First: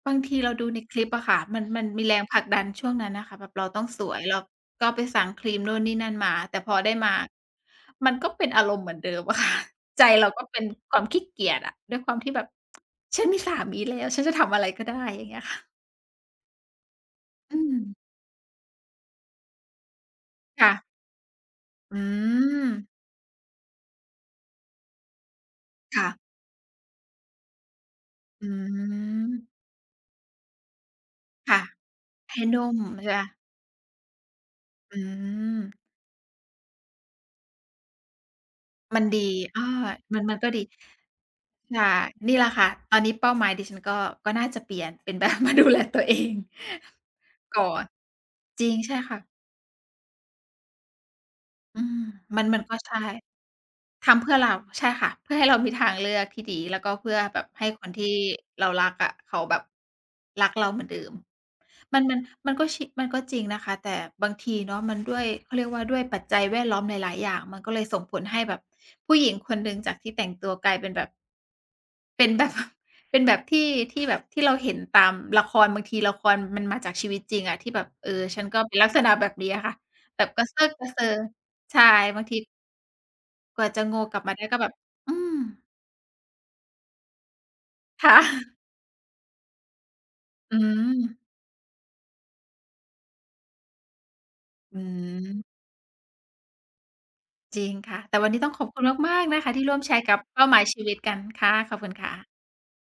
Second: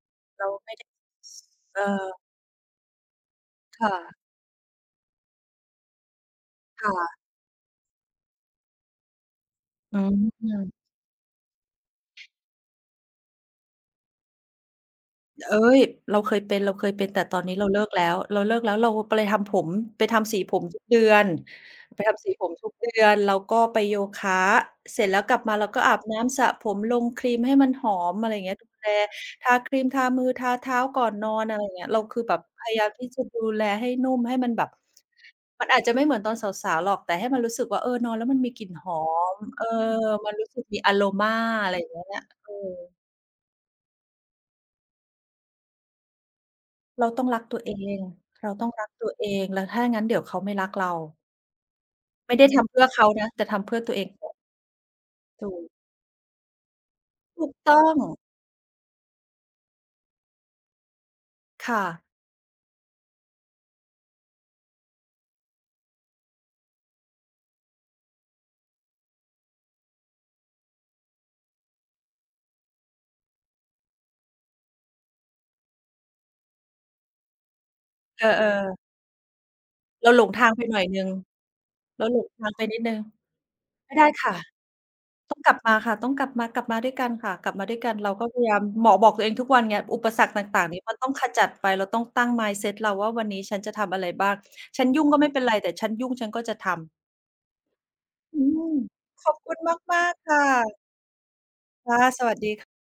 บางทีเรเาราดูไม่ในได้ คลิปอะค่ะ มัน เมอันมีแอ รงผลักดันช่วงนั้นน่ะค่ะ แบบเราตค้อง่สะ วย เราก็ไปสั่งครีมนู่นนี่นั่นมา แต่พอคได่้มะ า มันก็เป็นอารมณ์เหมือนเดิมอะ ค่ะ อืใจเราก็เปม ็นๆ ความขี้เกียจอะ ด้วยความที่แบบ "ฉันมีสามีแล้ว ฉันจะทำอะไรก็ได้" อย่างเงี้ยเคอ๊่ะ ย เราเคยเป็น ๆ แต่ตอนนีอ้ืเรา เลิกม แล้ว ๆ เราไป ไล ทำผม ไปทำสีผคม่ทุะ กเดือน อืไปทำสีผมทุกอ เดือน เราก็ไปโยคะ เสร็จแล้วกลับมาเราก็อาคบ่ะ น้ำ สระผม ลงครีมให้มันหอม อะไรอย่าองืเงี้ย ดูแล ม ทาครีม ทามือ ทาเท้าก่อนนอน คอะ่ไะ รอย่างเงี้ย เราคือแใบหบ้นพุ่ยามยามทใีช่่เจปละ่า? ดูแลให้นุ่ม ให้มันแบบ อืมันอาม จจะไม่เหมือนตอนสาว ๆ หรอก แต่ให้มันรู้สึกว่า เออ นอนแล้วมันมีกลิ่นหอมันดี ม อเอา อ มัน มัมันนรกู็้สดึี กอ มีอะโรมา อะไรใชอ่ ย่างเงี้ย นี่แหเลอะค่ะ อ ตอนนี้ เป้าหมายดิฉันก็ ก็น่าจะเปลี่ยนเป็น แบบมาดูแล ตัวเอง เราต้องรักตกั่ว เออน ง เราตจ้รองิง รัใกช่ตัคว่เะ อง แล้วถ้างั้นเดี๋ยวเขาไม่รักเรา อืม ไม่มัไดน ้มทันำกเ็พื่อใช่ เขานะ แต่ทำเพื่อตัวเอทง ำเพื่อเรา ใช่ค่ะ เพื่อถใหู้เราก มีทางเลือกที่ดี แล้วก็เพื่อแบถูบกให้ต้อคนง ที่เรารักอะ เขาแบบรักเราเหมือนเดิม ค่มัะ น มัน มันก็ ช มันก็จริงนะคะ แต่บางทีเนาะ มันด้วย เขาเรียกว่าด้วยปัจจัยแวดล้อมหลาย ๆ อย่าง มันก็เลยส่งผลให้แบบผู้หญิงคนหนึ่งจากที่แต่งตัวกลายเป็นแบบ เป็นแบบ เป็นแบบที่ ที่แบบ ที่เราเห็นตามละคร บางทีละครมันมาจากชีวิตจริงอะ ที่แบบ เออ เอฉันก็เปอ ็ๆ นลักษณะแบบเนี้ยค่ะ เราแหบลบงกทระางเซไปอะหน่กอรยะเหซนึอ ่ง ใช่ เราหบลางงที ทางไปนิดหนึ่ง กว่าจะไมโ่งได้กลับคม่าะ ได้ ก็แบบ อืตม ้องกลับมาค่ะ ต้องกลับมา กลับมาด้วยกันค่ะ กลับมาด้วยกัน คเร่าก็พยายะ าม หมอบอกตัวเองทุกวันไง อุปสรรคตอื่าง ๆ นี้มันต้องม ขจัดไป เราต้องตั้ง mindset เราว่า "วันนี้ฉันจะทำอะไรบ้าง? อืฉันยุ่งก็ไม่เป็ม นไร แต่ฉันยุ่งฉันก็จะทำ" จริงค่ะ แต่วันนอืี้ต้องขอบม คุณมาก ขๆ อนบะคคุะ ทณี่ร่วมแชมรา์กก ับ ๆ ค่เป้าหมายะ ชีวิตกันค่ะ ขอบคคุณ่ะ ค่ะ สวัสดี ค